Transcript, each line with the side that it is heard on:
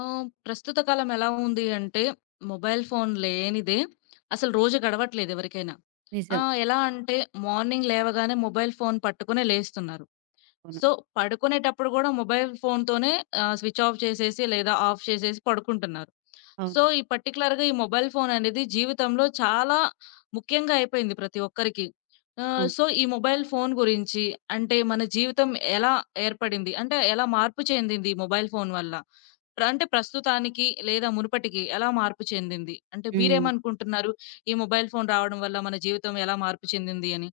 left: ప్రస్తుత కాలం ఎలా ఉంది అంటే, మొబైల్ ఫోన్ లేనిదే అసలు రోజు గడవట్లేదు ఎవరికైనా.
right: నిజం.
left: ఎలా అంటే మార్నింగ్ లేవగానే మొబైల్ ఫోన్ పట్టుకునే లేస్తున్నారు.
right: అవును.
left: సో, పడుకునేటప్పుడు గూడా మొబైల్ ఫోన్‌తోనే స్విచ్ ఆఫ్ చేసేసి లేదా ఆఫ్ చేసేసి పడుకుంటున్నారు.
right: అవును.
left: సో, ఈ పర్టిక్యులర్‌గా ఈ మొబైల్ ఫోన్ అనేది జీవితంలో చాలా ముఖ్యంగా అయిపోయింది ప్రతి ఒక్కరికి.
right: అవును.
left: సో, ఈ మొబైల్ ఫోన్ గురించి అంటే మన జీవితం ఎలా ఏర్పడింది? అంటే ఎలా మార్పు చెందింది ఈ మొబైల్ ఫోన్ వల్ల? అంటే ప్రస్తుతానికి లేదా మునుపటికి ఎలా మార్పు చెందింది? అంటే
right: హ్మ్.
left: మీరేమనుకుంటున్నారు? ఈ మొబైల్ ఫోన్ రావడం వల్ల మన జీవితం ఎలా మార్పు చెందింది అని?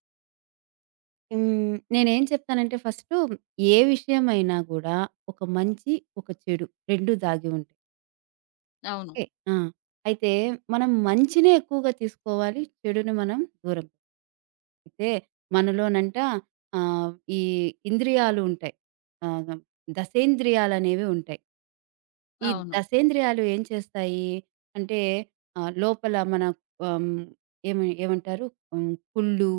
right: హ్మ్. నేనేం చెప్తానంటే ఫస్టు ఏ విషయమైనా గూడా ఒక మంచి, ఒక చెడు 2 దాగి ఉంటాయి.
left: అవును.
right: ఓకే. ఆ! అయితే మనం మంచినే ఎక్కువగా తీసుకోవాలి. చెడుని మనం దూరం పెట్టాలి. అయితే మనలోనంట ఆహ్, ఈ ఇంద్రియాలు ఉంటాయి. ఆహ్, దశేంద్రియాలనేవి ఉంటాయి. ఈ
left: అవును.
right: దశేంద్రియాలు ఏం చేస్తాయి అంటే లోపల మన ఆహ్, ఏమ ఏమంటారు? హ్మ్. కుళ్ళు,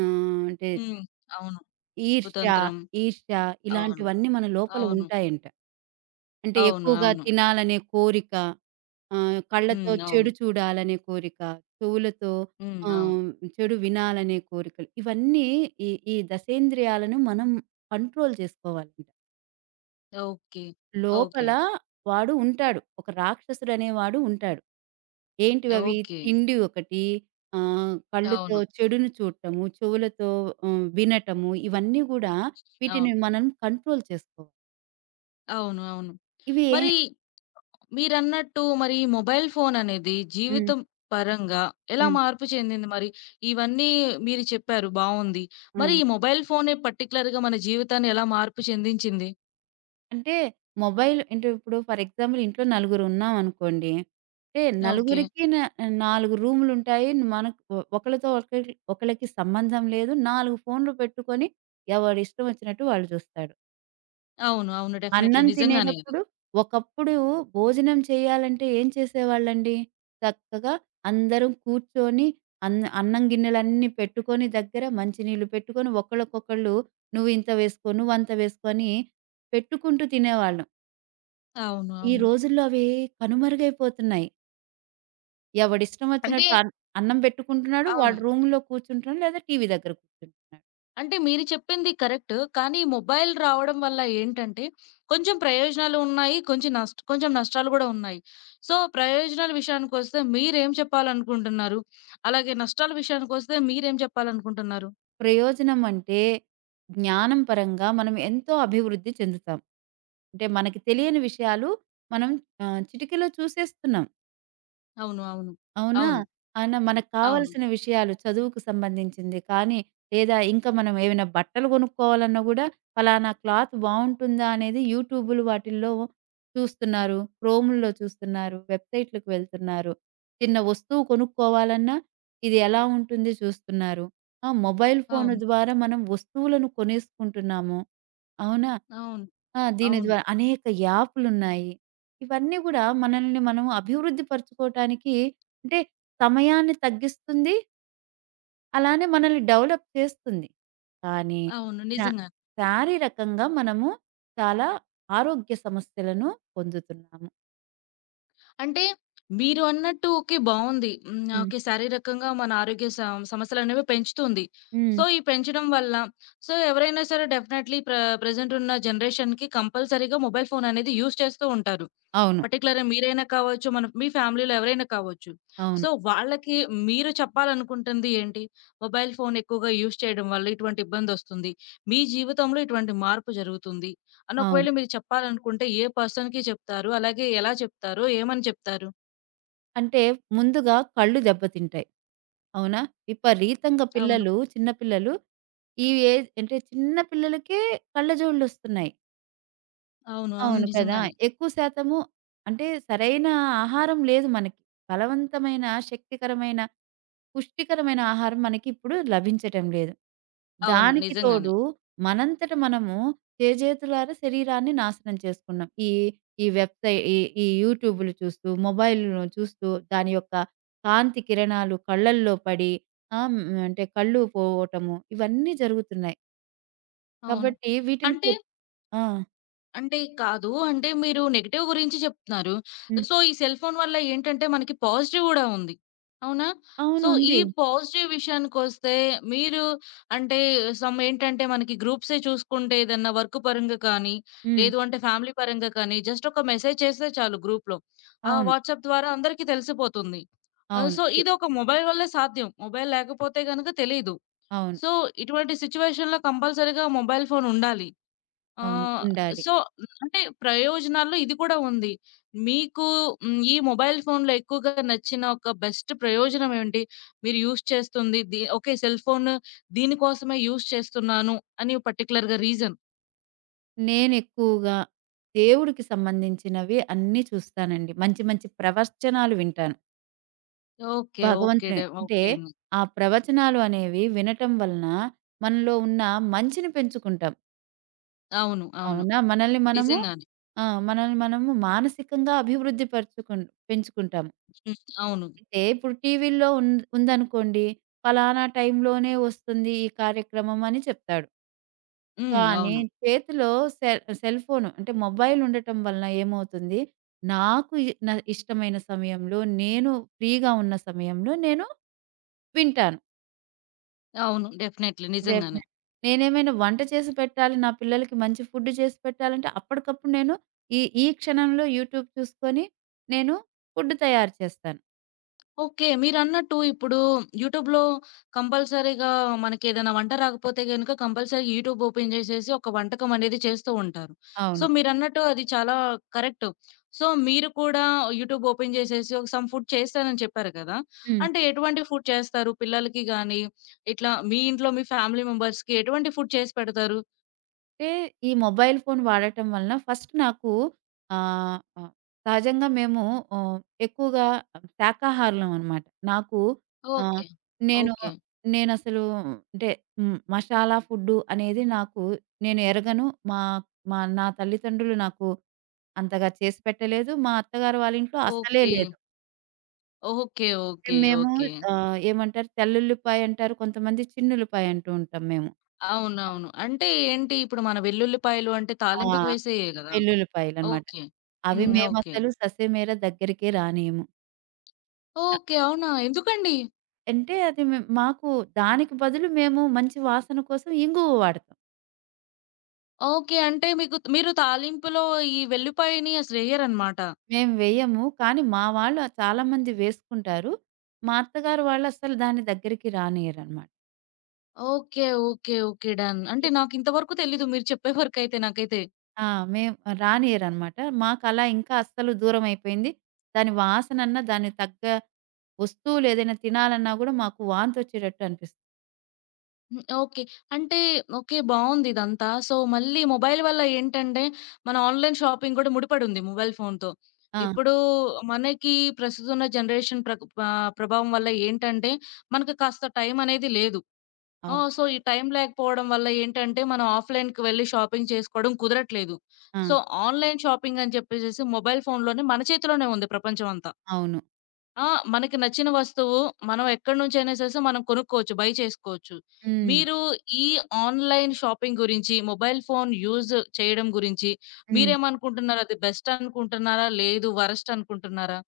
right: అంటే
left: హ్మ్. అవును.
right: ఈర్ష్య,
left: కుతంత్రం.
right: ఈర్ష్య
left: అవును.
right: ఇలాంటివన్నీ మన లోపల
left: అవును.
right: ఉంటాయంట. అంటే
left: అవును.
right: ఎక్కువగా
left: అవును.
right: తినాలనే కోరిక, కళ్ళతో
left: హ్మ్. అవును.
right: చెడు చూడాలనే కోరిక, చెవులతో
left: హ్మ్. అవును.
right: ఆహ్, చెడు వినాలనే కోరికలు. ఇవన్నీ ఈ ఈ దశేంద్రియాలను మనం కంట్రోల్ చేసుకోవాలంట.
left: ఓకే. ఓకే.
right: లోపల వాడు ఉంటాడు. ఒక రాక్షసుడనేవాడు ఉంటాడు. ఏంటివవి?
left: ఓకే.
right: తిండి ఒకటి, కళ్ళుతో
left: అవును.
right: చెడును చూడటము, చెవులతో వినటము. ఇవన్నీ గూడా,
left: అవును.
right: వీటిని మనం కంట్రోల్ చేసుకోవాలి.
left: అవును. అవును.
right: ఇవి ఏ
left: మరి మీరన్నట్టు మరి మొబైల్ ఫోన్ అనేది
right: హ్మ్.
left: జీవితం పరంగా ఎలా
right: హ్మ్.
left: మార్పు చెందింది మరి? ఇవన్నీ మీరు చెప్పారు బావుంది.
right: ఆ!
left: మరి ఈ మొబైల్ ఫోనే పర్టిక్యులర్‌గా మన జీవితాన్ని ఎలా మార్పు చెందించింది?
right: అంటే మొబైల్ అంటే ఇప్పుడు ఫర్ ఎగ్జాంపుల్ ఇంట్లో నలుగురున్నామనుకోండి. అంటే
left: ఓకే.
right: నలుగురికి 4 రూములుంటాయి. మనకు ఒకళ్ళతో ఒకళ్ళకి ఒకళ్ళకి సంబంధం లేదు. 4 ఫోన్‌లు పెట్టుకొని ఎవడిష్టం వచ్చినట్టు వాళ్ళు చూస్తాడు.
left: అవును. అవును. డెఫినైట్‌లీ
right: అన్నం
left: నిజంగానే అది.
right: తినేటప్పుడు, ఒకప్పుడు భోజనం చేయాలంటే ఏం చేసేవాళ్ళండి? చక్కగా అందరం కూర్చొని, అన్నం గిన్నెలన్నీ పెట్టుకొని, దగ్గర మంచినీళ్ళు పెట్టుకొని, ఒకళ్ళకొకళ్ళు నువ్వింత వేసుకో, నువ్వంత వేసుకో అని పెట్టుకుంటూ తినేవాళ్ళం.
left: అవును.
right: ఈ
left: అవును.
right: రోజుల్లో అవి కనుమరుగైపోతున్నాయి. ఎవడిష్టం
left: అంటే
right: వచ్చినట్టు అన్నం పెట్టుకుంటున్నాడు.
left: అవును.
right: వాడు రూమ్‌లో కూర్చుంటున్నాడు, లేదా టీవీ దగ్గర కూర్చుంటున్నాడు.
left: అంటే మీరు చెప్పింది కరెక్ట్. కానీ మొబైల్ రావడం వల్ల ఏంటంటే, కొంచెం ప్రయోజనాలు ఉన్నాయి. కొంచెం నష్టాలు గూడా ఉన్నాయి. సో, ప్రయోజనాల విషయానికొస్తే మీరేం చెప్పాలనుకుంటున్నారు? అలాగే నష్టాల విషయానికొస్తే మీరేం చెప్పాలనుకుంటున్నారు?
right: ప్రయోజనం అంటే, జ్ఞానం పరంగా మనం ఎంతో అభివృద్ధి చెందుతాం. అంటే మనకి తెలియని విషయాలు మనం చిటికలో చూసేస్తున్నాం.
left: అవును. అవును.
right: అవునా?
left: అవును.
right: ఆయన మనకు
left: అవును.
right: కావాల్సిన విషయాలు, చదువుకు సంబంధించింది కానీ, లేదా ఇంకా మనం ఏమైనా బట్టలు కొనుక్కోవాలన్నా గూడా, ఫలానా క్లాత్ బావుంటుందా అనేది యూట్యూబులు వాటిల్లో చూస్తున్నారు. క్రోముల్లో చూస్తున్నారు. వెబ్‌సైట్‌లకు వెళ్తున్నారు. చిన్న వస్తువు కొనుక్కోవాలన్నా, ఇది ఎలా ఉంటుంది చూస్తున్నారు. ఆ! మొబైల్ ఫోను
left: అవును.
right: ద్వారా మనం వస్తువులను కొనేసుకుంటున్నాము. అవునా? ఆ! దీని
left: అవును.
right: ద్వారా అనేక యాపులున్నాయి. ఇవన్నీ గూడా మనల్ని మనం అభివృద్ధి పరుచుకోవటానికి, అంటే సమయాన్ని తగ్గిస్తుంది. అలానే మనల్ని డెవలప్ చేస్తుంది. కానీ
left: అవును.
right: శా
left: నిజంగానే.
right: శారీరకంగా మనము చాలా ఆరోగ్య సమస్యలను పొందుతున్నాము.
left: అంటే మీరు అన్నట్టు ఓకే. బావుంది. హ్మ్.
right: హ్మ్.
left: ఓకే. శారీరకంగా మన ఆరోగ్య సమస్యలనేవి పెంచుతుంది.
right: హ్మ్.
left: సో, ఈ పెంచడం వల్ల సో, ఎవరైనా సరే డెఫినైట్‌లీ ప్రెజెంట్ ఉన్న జనరేషన్‌కి కంపల్సరీగా మొబైల్ ఫోన్ అనేది యూజ్ చేస్తూ ఉంటారు.
right: అవును.
left: పర్టిక్యులర్‌గా మీరైనా కావచ్చు, మీ ఫ్యామిలీలో ఎవరైనా కావచ్చు.
right: అవును.
left: సో, వాళ్ళకి మీరు చెప్పాలనుకుంటుంది ఏంటి? మొబైల్ ఫోన్ ఎక్కువగా యూజ్ చేయడం వల్ల ఇటువంటి ఇబ్బందొస్తుంది. మీ జీవితంలో ఇటువంటి మార్పు జరుగుతుంది. అని
right: అవును.
left: ఒకవేళ మీరు చెప్పాలనుకుంటే ఏ పర్సన్‌కి చెప్తారు? అలాగే ఎలా చెప్తారు? ఏమని చెప్తారు?
right: అంటే ముందుగా కళ్ళు దెబ్బతింటాయి. అవునా? విపరీతంగా
left: అవును.
right: పిల్లలు, చిన్న పిల్లలు, ఈ ఏజ్ అంటే చిన్న పిల్లలకే కళ్ళజోళ్ళొస్తున్నాయి.
left: అవును. అవును.
right: అవును కదా!
left: నిజంగానే.
right: ఎక్కువ శాతము అంటే సరైన ఆహారం లేదు మనకి. బలవంతమైన, శక్తికరమైన, పుష్టికరమైన ఆహారం మనకిప్పుడు లభించటం లేదు.
left: అవును.
right: దానికి
left: నిజంగానే.
right: తోడు మనంతట మనము చేజేతులారా శరీరాన్ని నాశనం చేసుకున్నాం. ఈ ఈ వెబ్‌సై ఈ ఈ యూట్యూబులు చూస్తూ, మొబైల్‌ను చూస్తూ, దాని యొక్క కాంతి కిరణాలు కళ్ళల్లో పడి, ఆహ్, హ్మ్. అంటే కళ్ళు పోవటము, ఇవన్నీ జరుగుతున్నాయి.
left: అవును.
right: కాబట్టి వీటిని
left: అంటే
right: ఆ!
left: అంటే కాదు. అంటే మీరు నెగెటివ్ గురించి చెప్తున్నారు.
right: హ్మ్.
left: సో, ఈ సెల్ ఫోన్ వల్ల ఏంటంటే మనకి పాజిటివ్ గూడా ఉంది. అవునా?
right: అవును.
left: సో, ఈ
right: ఉంది.
left: పాజిటివ్ విషయానికొస్తే మీరు అంటే సమ్ ఏంటంటే మనకి గ్రూప్సే చూసుకుంటే ఏదన్నా వర్క్ పరంగా కానీ,
right: హ్మ్.
left: లేదు అంటే ఫ్యామిలీ పరంగా కానీ జస్ట్ ఒక మెసేజ్ చేస్తే చాలు గ్రూప్‌లో. ఆ
right: అవును.
left: వాట్సాప్ ద్వారా అందరికీ తెలిసిపోతుంది.
right: అవును.
left: సో,
right: తె,
left: ఇదొక మొబైల్ వల్లే సాధ్యం. మొబైల్ లేకపోతే గనుక తెలీదు.
right: అవును.
left: సో, ఇటువంటి సిట్యుయేషన్‌లో కంపల్సరీగా మొబైల్ ఫోన్ ఉండాలి. ఆ!
right: అవును. ఉండాలి.
left: సో, అంటే ప్రయోజనాల్లో ఇది కూడా ఉంది. మీకు హ్మ్, ఈ మొబైల్ ఫోన్‌లో ఎక్కువగా నచ్చిన ఒక బెస్ట్ ప్రయోజనం ఏంటి? మీరు యూజ్ చేస్తుంది ది ఓకే. సెల్ ఫోన్ దీనికోసమే యూజ్ చేస్తున్నాను అని పర్టిక్యులర్‌గా రీజన్.
right: నేనెక్కువగా దేవుడికి సంబంధించినవి అన్నీ చూస్తానండి. మంచి మంచి ప్రవచనాలు వింటాను.
left: ఓకే. ఓకే.
right: భగవంతుని అంటే,
left: ఓకే అండి.
right: ఆ ప్రవచనాలు అనేవి వినటం వలన మనలో ఉన్న మంచిని పెంచుకుంటాం.
left: అవును. అవును.
right: అవునా? మనల్ని మనము
left: నిజంగానే.
right: ఆ! మనల్ని మనము మానసికంగా అభివృద్ధి పరుచుకుం పెంచుకుంటాము.
left: హ్మ్. అవును.
right: అయితే ఇప్పుడు టీవీల్లో ఉందనుకోండి, పలానా టైంలోనే వస్తుంది ఈ కార్యక్రమం అని చెప్తాడు.
left: హ్మ్.
right: కానీ
left: అవును.
right: చేతిలో సెల్ సెల్ ఫోను అంటే మొబైల్ ఉండటం వలన ఏమవుతుంది, నాకు ఇ నా ఇష్టమైన సమయంలో, నేను ఫ్రీగా ఉన్న సమయంలో నేను వింటాను.
left: అవును. డెఫినైట్‌లీ నిజంగానే.
right: డెఫినెట్. నేనేమైనా వంట చేసి పెట్టాలి, నా పిల్లలకి మంచి ఫుడ్ చేసి పెట్టాలంటే అప్పటికప్పుడు నేను ఈ ఈ క్షణంలో యూట్యూబ్ చూసుకొని, నేను ఫుడ్ తయారు చేస్తాను.
left: ఓకే. మీరన్నట్టు ఇప్పుడు యూట్యూబ్‌లో కంపల్సరీగా మనకేదైనా వంట రాకపోతే గనుక కంపల్సరీగా యూట్యూబ్ ఓపెన్ జేసేసి ఒక వంటకం అనేది చేస్తూ ఉంటారు. సో,
right: అవును.
left: మీరన్నట్టు అది చాలా కరెక్టు. సో, మీరు కూడా యూట్యూబ్ ఓపెన్ జేసేసి ఒక సమ్ ఫుడ్ చేస్తానని చెప్పారు కదా!
right: హ్మ్.
left: అంటే ఎటువంటి ఫుడ్ చేస్తారు? పిల్లలకి గానీ, ఇట్లా మీ ఇంట్లో మీ ఫ్యామిలీ మెంబర్స్‌కి ఎటువంటి ఫుడ్ చేసి పెడతారు?
right: అంటే ఈ మొబైల్ ఫోన్ వాడటం వలన ఫస్ట్ నాకు ఆహ్, ఆహ్, సహజంగా మేము ఆహ్, ఎక్కువగా శాకాహారులం అనమాట. నాకు ఆహ్,
left: ఓకే.
right: నేను
left: ఓకే.
right: నేనసలు, అంటే హ్మ్, మసాలా ఫుడ్డు అనేది నేను ఎరగను. మా మా నా తల్లిదండ్రులు నాకు అంతగా చేసి పెట్టలేదు. మా అత్తగారు వాళ్ళ ఇంట్లో అసలే
left: ఓకే.
right: లేదు.
left: ఓకే.
right: అంటే
left: ఓకే.
right: మేము
left: ఓకే.
right: ఏమంటారు తెల్లుల్లిపాయ అంటారు. కొంతమంది చిన్నుల్లిపాయ అంటూ ఉంటాం మేము.
left: అవునవును. అంటే ఏంటి? ఇప్పుడు మన వెల్లుల్లిపాయలు అంటే
right: ఆ!
left: తాలింపుకి వేసేయే గదా!
right: వెల్లుల్లిపాయలనమాట.
left: ఓకే.
right: అవి
left: హ్మ్. ఓకే.
right: మేమసలు ససేమిరా దగ్గరికే రానీయము. క,
left: ఓకే. అవునా? ఎందుకండి?
right: అంటే అది మాకు, దానికి బదులు మేము మంచి వాసన కోసం ఇంగువ వాడతాం.
left: ఓకే. అంటే మీకు మీరు తాలింపులో ఈ వెల్లుల్లిపాయని అసలెయ్యరనమాట.
right: మేము వేయము. కానీ మా వాళ్ళు చాలామంది వేసుకుంటారు. మా అత్తగారు వాళ్ళసలు దాని దగ్గరికి రానియ్యరనమాట.
left: ఓకే. ఓకే. ఓకే. డన్.
right: ఎ,
left: అంటే నాకింతవరకు తెలీదు. మీరు చెప్పే వరకైతే నాకైతే.
right: ఆ! మేం రానియ్యరనమాట. మాకలా ఇంకా అస్సలు దూరమైపోయింది. దాని వాసనన్నా, దాని వస్తువులేదైనా తినాలన్నా గూడా మాకు వాంతొచ్చేటట్టు అనిపిస్తుంది.
left: హ్మ్. ఓకే. అంటే ఓకే. బావుంది ఇదంతా. సో, మళ్ళీ మొబైల్ వల్ల ఏంటంటే, మన ఆన్‌లైన్ షాపింగ్ గూడా ముడిపడుంది మొబైల్ ఫోన్‌తో.
right: ఆ!
left: ఇప్పుడు మనకి ప్రస్తుతం ఉన్న జనరేషన్ ప్రభావం వల్ల ఏంటంటే, మనకు కాస్త టైం అనేది లేదు. ఆ!
right: అవును.
left: సో, ఈ టైం లేకపోవడం వల్ల ఏంటంటే, మనం ఆఫ్‌లైన్‌కి వెళ్లి షాపింగ్ చేసుకోవడం కుదరట్లేదు.
right: ఆ!
left: సో, ఆన్‌లైన్ షాపింగ్ అని చెప్పేసేసి మొబైల్ ఫోన్‌లోనే మన చేతిలోనే ఉంది ప్రపంచం అంతా.
right: అవును.
left: ఆ! మనకి నచ్చిన వస్తువు మనం ఎక్కడి నుంచైనా సరే మనం కొనుక్కోవచ్చు. బై చేసుకోవచ్చు.
right: హ్మ్.
left: మీరు ఈ ఆన్‌లైన్ షాపింగ్ గురించి, మొబైల్ ఫోన్ యూజ్ చేయడం గురించి
right: హ్మ్.
left: మీరేమనుకుంటున్నారు? అది బెస్ట్ అనుకుంటున్నారా? లేదు వరస్ట్ అనుకుంటున్నారా?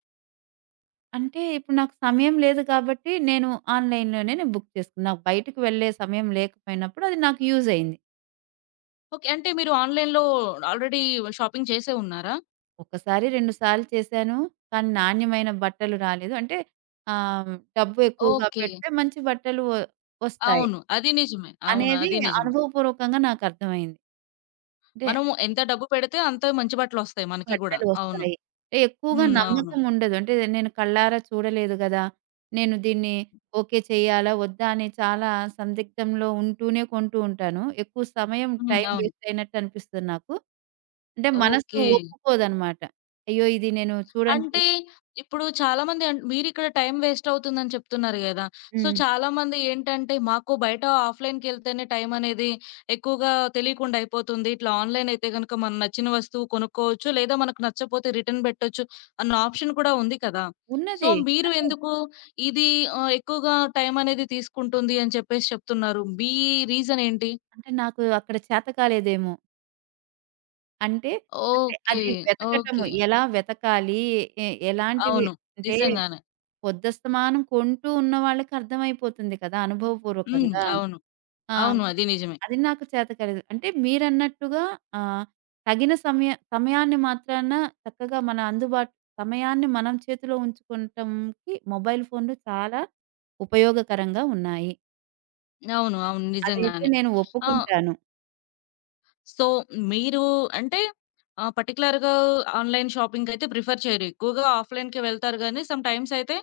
right: అంటే ఇప్పుడు నాకు సమయం లేదు కాబట్టి నేను ఆన్‌లైన్‌లోనే నేను బుక్ చేసుకున్నా. నాకు బయటకి వెళ్ళే సమయం లేకపోయినప్పుడు అది నాకు యూజ్ అయింది.
left: ఓకే. అంటే మీరు ఆన్‌లైన్‌లో ఆల్రెడీ షాపింగ్ చేసే ఉన్నారా?
right: ఒక్కసారి, 2 సార్లు చేశాను. కానీ నాణ్యమైన బట్టలు రాలేదు. అంటే ఆహ్, డబ్బు ఎక్కువగా
left: ఓకే.
right: పెడితే మంచి బట్టలు వస్తాయి
left: అవును. అది నిజమే. అవును.
right: అనేది
left: అది నిజమే.
right: అనుభవపూర్వకంగా నాకు అర్థమైంది. అంటే
left: మనం ఎంత డబ్బు పెడితే అంత మంచి బట్టలొస్తాయి మనకి గూడా.
right: బట్టలు
left: అవును.
right: వస్తాయి. అంటే ఎక్కువగా
left: హ్మ్. అవును.
right: నమ్మకం ఉండదు. అంటే నేను కళ్ళారా చూడలేదు గదా! నేను దీన్ని ఓకే చేయాలా? వద్దా? అని చాలా సందిగ్ధంలో ఉంటూనే కొంటూ ఉంటాను. ఎక్కువ సమయం
left: హ్మ్.
right: టైం
left: అవును.
right: వేస్ట్ అయినట్టు అనిపిస్తుంది నాకు. అంటే మనసు
left: ఓకే.
right: ఒప్పుకోదనమాట. అయ్యో! ఇది నేను చూడండి.
left: అంటే ఇప్పుడు చాలామంది మీరిక్కడ టైం వేస్ట్ అవుతుందని చెప్తున్నారు గదా! సో,
right: హ్మ్.
left: చాలామంది ఏంటంటే, మాకు బయట ఆఫ్‌లైన్‌కెళ్తేనే టైం అనేది ఎక్కువగా తెలియకుండా అయిపోతుంది. ఇట్లా ఆన్‌లైన్ అయితే గనుక మనం నచ్చిన వస్తువు కొనుక్కోవచ్చు. లేదా మనకు నచ్చపోతే రిటర్న్ పెట్టొచ్చు అన్న ఆప్షన్ కూడా ఉంది కదా! సో,
right: ఉన్నది.
left: మీరు
right: అదే,
left: ఎందుకు ఇది ఎక్కువగా టైం అనేది తీసుకుంటుంది అని చెప్పేసి చెప్తున్నారు. మీ రీజన్ ఏంటి?
right: అంటే నాకు అక్కడ చేత కాలేదేమో. అంటే, అంటే
left: ఓకే.
right: అది వెతకటము
left: ఓకే.
right: ఎలా వెతకాలి? ఎ ఎలాంటివి,
left: అవును.
right: అంటే
left: నిజంగానే.
right: పొద్దస్తమానం కొంటూ ఉన్న వాళ్ళకి అర్థమైపోతుంది కదా!
left: హ్మ్.
right: అనుభవపూర్వకంగా.
left: అవును.
right: ఆ!
left: అవును. అది నిజమే.
right: అది నాకు చేత కాలేదు. అంటే మీరన్నట్టుగా ఆహ్, తగిన సమయ సమయాన్ని మాత్రాన చక్కగా మన అందుబాటు సమయాన్ని మనం చేతిలో ఉంచుకుంటంకి మొబైల్ ఫోన్‌లు చాలా ఉపయోగకరంగా ఉన్నాయి.
left: అవును. అవును.
right: అదైతే
left: నిజంగానే.
right: నేను
left: ఆ!
right: ఒప్పుకుంటాను.
left: సో, మీరు అంటే పర్టిక్యులర్‌గా ఆన్‌లైన్ షాపింగ్‌కయితే ప్రిఫర్ చేయరు. ఎక్కువగా ఆఫ్‌లైన్‌కే వెళ్తారు గానీ, సమ్ టైమ్స్ అయితే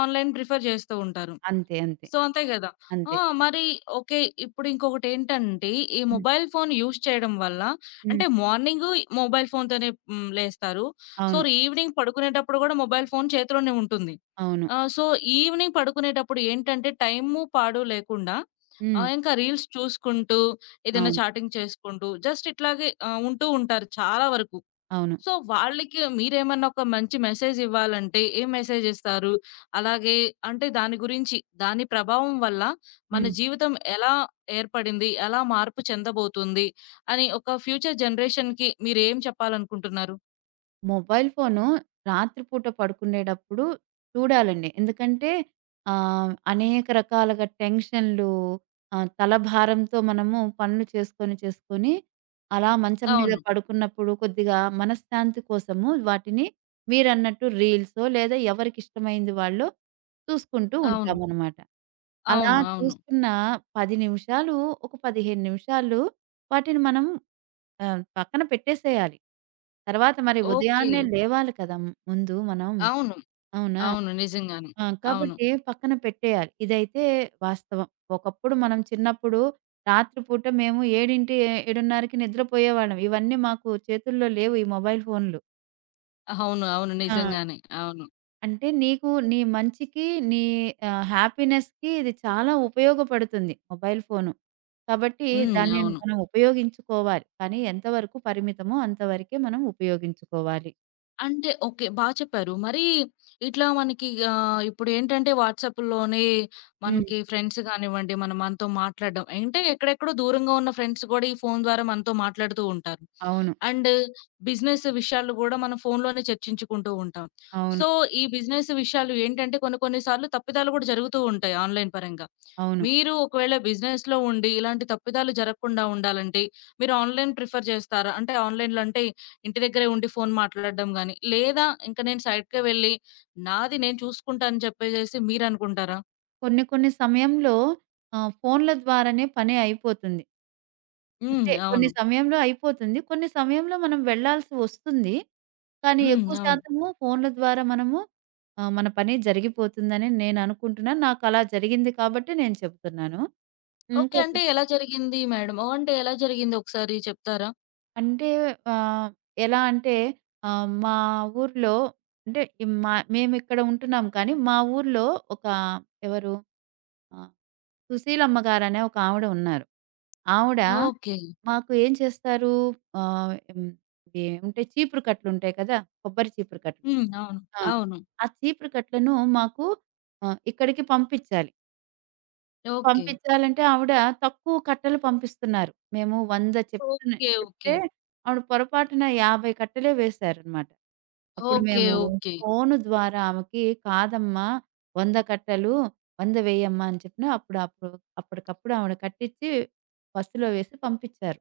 left: ఆన్‌లైన్ ప్రిఫర్ జేస్తూ ఉంటారు.
right: అంతే. అంతే.
left: సో, అంతే గదా! ఆ!
right: అంతే.
left: మరి ఓకే. ఇప్పుడు ఇంకొకటేంటంటే, ఈ
right: హ్మ్.
left: మొబైల్ ఫోన్ యూజ్ చేయడం వల్ల
right: హ్మ్.
left: అంటే, మార్నింగు మొబైల్ ఫోన్‌తోనే హ్మ్, లేస్తారు. సో,
right: అవును.
left: ఈవినింగ్ పడుకునేటప్పుడు గూడా మొబైల్ ఫోన్ చేతిలోనే ఉంటుంది.
right: అవును.
left: సో, ఈవినింగ్ పడుకునేటప్పుడు ఏంటంటే, టైము, పాడు లేకుండా
right: హ్మ్.
left: ఇంకా రీల్స్ చూసుకుంటూ, ఏదైనా
right: అవును.
left: చాటింగ్ చేసుకుంటూ, జస్ట్ ఇట్లాగే ఉంటూ ఉంటారు చాలా వరకు.
right: అవును.
left: సో, వాళ్ళకి మీరేమన్నా ఒక మంచి మెసేజ్ ఇవ్వాలంటే ఏం మెసేజ్ ఇస్తారు? అలాగే అంటే దాని గురించి, దాని ప్రభావం వల్ల మన
right: హ్మ్.
left: జీవితం ఎలా ఏర్పడింది? ఎలా మార్పు చెందబోతుంది? అని ఒక ఫ్యూచర్ జనరేషన్‌కి మీరేం చెప్పాలనుకుంటున్నారు?
right: మొబైల్ ఫోను రాత్రిపూట పడుకునేటప్పుడు చూడాలండి. ఎందుకంటే అనేక రకాలుగా టెన్షన్‌లు, తలభారంతో మనము పనులు చేసుకొని అలా మంచం మీద
left: అవును.
right: పడుకున్నప్పుడు కొద్దిగా మనశ్శాంతి కోసము వాటిని, మీరన్నట్టు రీల్సో లేదా ఎవరికిష్టమైంది వాళ్ళు చూసుకుంటూ
left: అవును.
right: ఉంటామనమాట. అలా
left: అవును.
right: ఓకే,
left: అవును.
right: చూసుకున్న 10 నిమిషాలు, ఒక 15 నిమిషాలు వాటిని మనం ఆ! పక్కన పెట్టేసేయాలి. తర్వాత మరి
left: ఓకే.
right: ఉదయాన్నే లేవాలి కదా ముందు మనం!
left: అవును.
right: అవునా?
left: అవును. నిజంగానే.
right: ఆ!
left: అవును.
right: కాబట్టి పక్కన పెట్టేయాలి. ఇదైతే వాస్తవం. ఒకప్పుడు మనం చిన్నప్పుడు రాత్రిపూట మేము 7:00, 7:30కి నిద్రపోయేవాళ్ళం. ఇవన్నీ మాకు చేతుల్లో లేవు, ఈ మొబైల్ ఫోన్‌లు.
left: అవును. అవును.
right: ఆ!
left: నిజంగానే. అవును.
right: అంటే నీకు, నీ మంచికి, నీ హ్యాపీనెస్‌కి ఇది చాలా ఉపయోగపడుతుంది మొబైల్ ఫోను. కాబట్టి
left: హ్మ్.
right: దాన్ని
left: అవును.
right: మనం ఉపయోగించుకోవాలి. కానీ ఎంతవరకు పరిమితమో అంతవరకే మనం ఉపయోగించుకోవాలి.
left: అంటే ఓకే. బా చెప్పారు. మరి ఇట్లా మనకి ఇప్పుడేంటంటే వాట్సాప్‌లోనే
right: హ్మ్.
left: మనకి ఫ్రెండ్స్ గానివ్వండి, మనం మనతో మాట్లాడడం అంటే ఎక్కడెక్కడో దూరంగా ఉన్న ఫ్రెండ్స్ గూడా ఈ ఫోను ద్వారా మనతో మాట్లాడుతూ ఉంటారు.
right: అవును.
left: అండ్ బిజినెస్ విషయాలు గూడా మనం ఫోనులోనే చర్చించుకుంటూ ఉంటాం. సో,
right: అవును.
left: ఈ బిజినెస్ విషయాలు ఏంటంటే కొన్ని కొన్ని సార్లు తప్పిదాలు గూడా జరుగుతూ ఉంటాయి ఆన్‌లైన్ పరంగా.
right: అవును.
left: మీరు ఒకవేళ బిజినెస్‌లో ఉండి ఇలాంటి తప్పిదాలు జరగకుండా ఉండాలంటే మీరు ఆన్‌లైన్ ప్రిఫర్ జేస్తారా? అంటే ఆన్‌లైన్‌లో అంటే ఇంటి దగ్గరే ఉండి ఫోను మాట్లాడడం గాని, లేదా ఇంక నేను సైడ్‌కే వెళ్ళి నాది నేను చూసుకుంటా అని చెప్పేసేసి మీరనుకుంటారా?
right: కొన్ని కొన్ని సమయంలో ఫోన్‌ల ద్వారానే పని అయిపోతుంది.
left: హ్మ్.
right: అంటే కొన్ని
left: అవును.
right: సమయంలో అయిపోతుంది. కొన్ని సమయంలో మనం వెళ్ళాల్సి వస్తుంది. కానీ
left: హ్మ్.
right: ఎక్కువ
left: అవును.
right: శాతము ఫోన్‌ల ద్వారా మనము మన పని జరిగిపోతుందని నేను అనుకుంటున్నాను. నాకలా జరిగింది కాబట్టి నేను చెప్తున్నాను.
left: ఓకే.
right: ఇంకొక,
left: అంటే ఎలా జరిగింది మేడం? ఓహ్! అంటే ఎలా జరిగింది ఒకసారి చెప్తారా?
right: అంటే ఆహ్, ఎలా అంటే మా ఊర్లో, అంటే మేమిక్కడ ఉంటున్నాం కానీ మా ఊర్లో ఒక ఎవరు ఆ! సుశీలమ్మ గారనే ఒక ఆవిడ ఉన్నారు. ఆవిడ హ్మ్.
left: ఓకే.
right: మాకు ఏం చేస్తారు ఆహ్, హ్మ్. ఏముంటాయి, చీపురు కట్టలుంటాయి కదా! కొబ్బరి చీపురు కట్టలు.
left: హ్మ్. అవును.
right: ఆ!
left: అవును.
right: ఆ చీపురు కట్టలను మాకు ఇక్కడికి పంపించాలి.
left: ఓకే.
right: పంపించాలంటే ఆవిడ తక్కువ కట్టలు పంపిస్తున్నారు. మేము 100 చెప్తున్నా
left: ఓకే. ఓకే.
right: చెప్తే ఆవిడ పొరపాటున 50 కట్టలే వేశారనమాట. అప్పుడు
left: ఓకే.
right: మేము
left: ఓకే.
right: ఫోను ద్వారా ఆమెకి కాదమ్మా, 100 కట్టలు, 100 వేయమ్మా అని చెప్పిన అప్పుడు, అప్పటికప్పుడు ఆవిడ కట్టించి బస్సులో వేసి పంపించారు.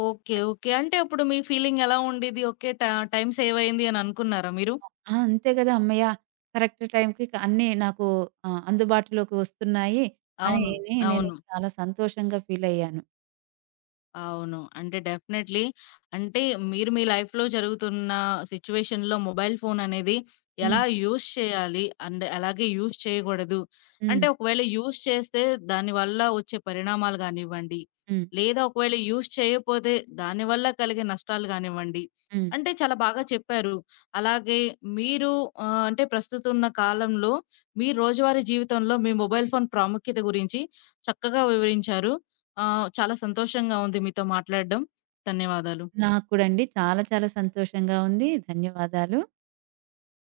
left: ఓకే. ఓకే. అంటే అప్పుడు మీ ఫీలింగ్ ఎలా ఉండేది? ఓకే. టైమ్ సేవ్ అయింది అని అనుకున్నారా మీరు?
right: ఆ! అంతే కదా! హమ్మయ్య! కరెక్ట్ టైంకి అన్నీ నాకు అందుబాటులోకి వస్తున్నాయి అని
left: అవును.
right: నేను
left: అవును.
right: చాలా సంతోషంగా ఫీల్ అయ్యాను.
left: అవును. అంటే డెఫినైట్‌లీ. అంటే మీరు మీ లైఫ్‌లో జరుగుతున్న సిట్యుయేషన్‌లో మొబైల్ ఫోన్ అనేది
right: హ్మ్.
left: ఎలా యూజ్ చేయాలి? అండ్ అలాగే యూజ్ చేయగూడదు.
right: హ్మ్.
left: అంటే ఒకవేళ యూజ్ చేస్తే దానివల్ల వచ్చే పరిణామాలు గానివ్వండి,
right: హ్మ్.
left: లేదా ఒకవేళ యూజ్ చేయకపోతే దానివల్ల కలిగే నష్టాలు గానివ్వండి,
right: హ్మ్.
left: అంటే చాలా బాగా చెప్పారు. అలాగే మీరు అంటే ప్రస్తుతం ఉన్న కాలంలో మీ రోజువారీ జీవితంలో మీ మొబైల్ ఫోన్ ప్రాముఖ్యత గురించి చక్కగా వివరించారు. ఆ! చాలా సంతోషంగా ఉంది మీతో మాట్లాడడం. ధన్యవాదాలు.
right: నాకు కూడా అండి. చాలా చాలా సంతోషంగా ఉంది. ధన్యవాదాలు.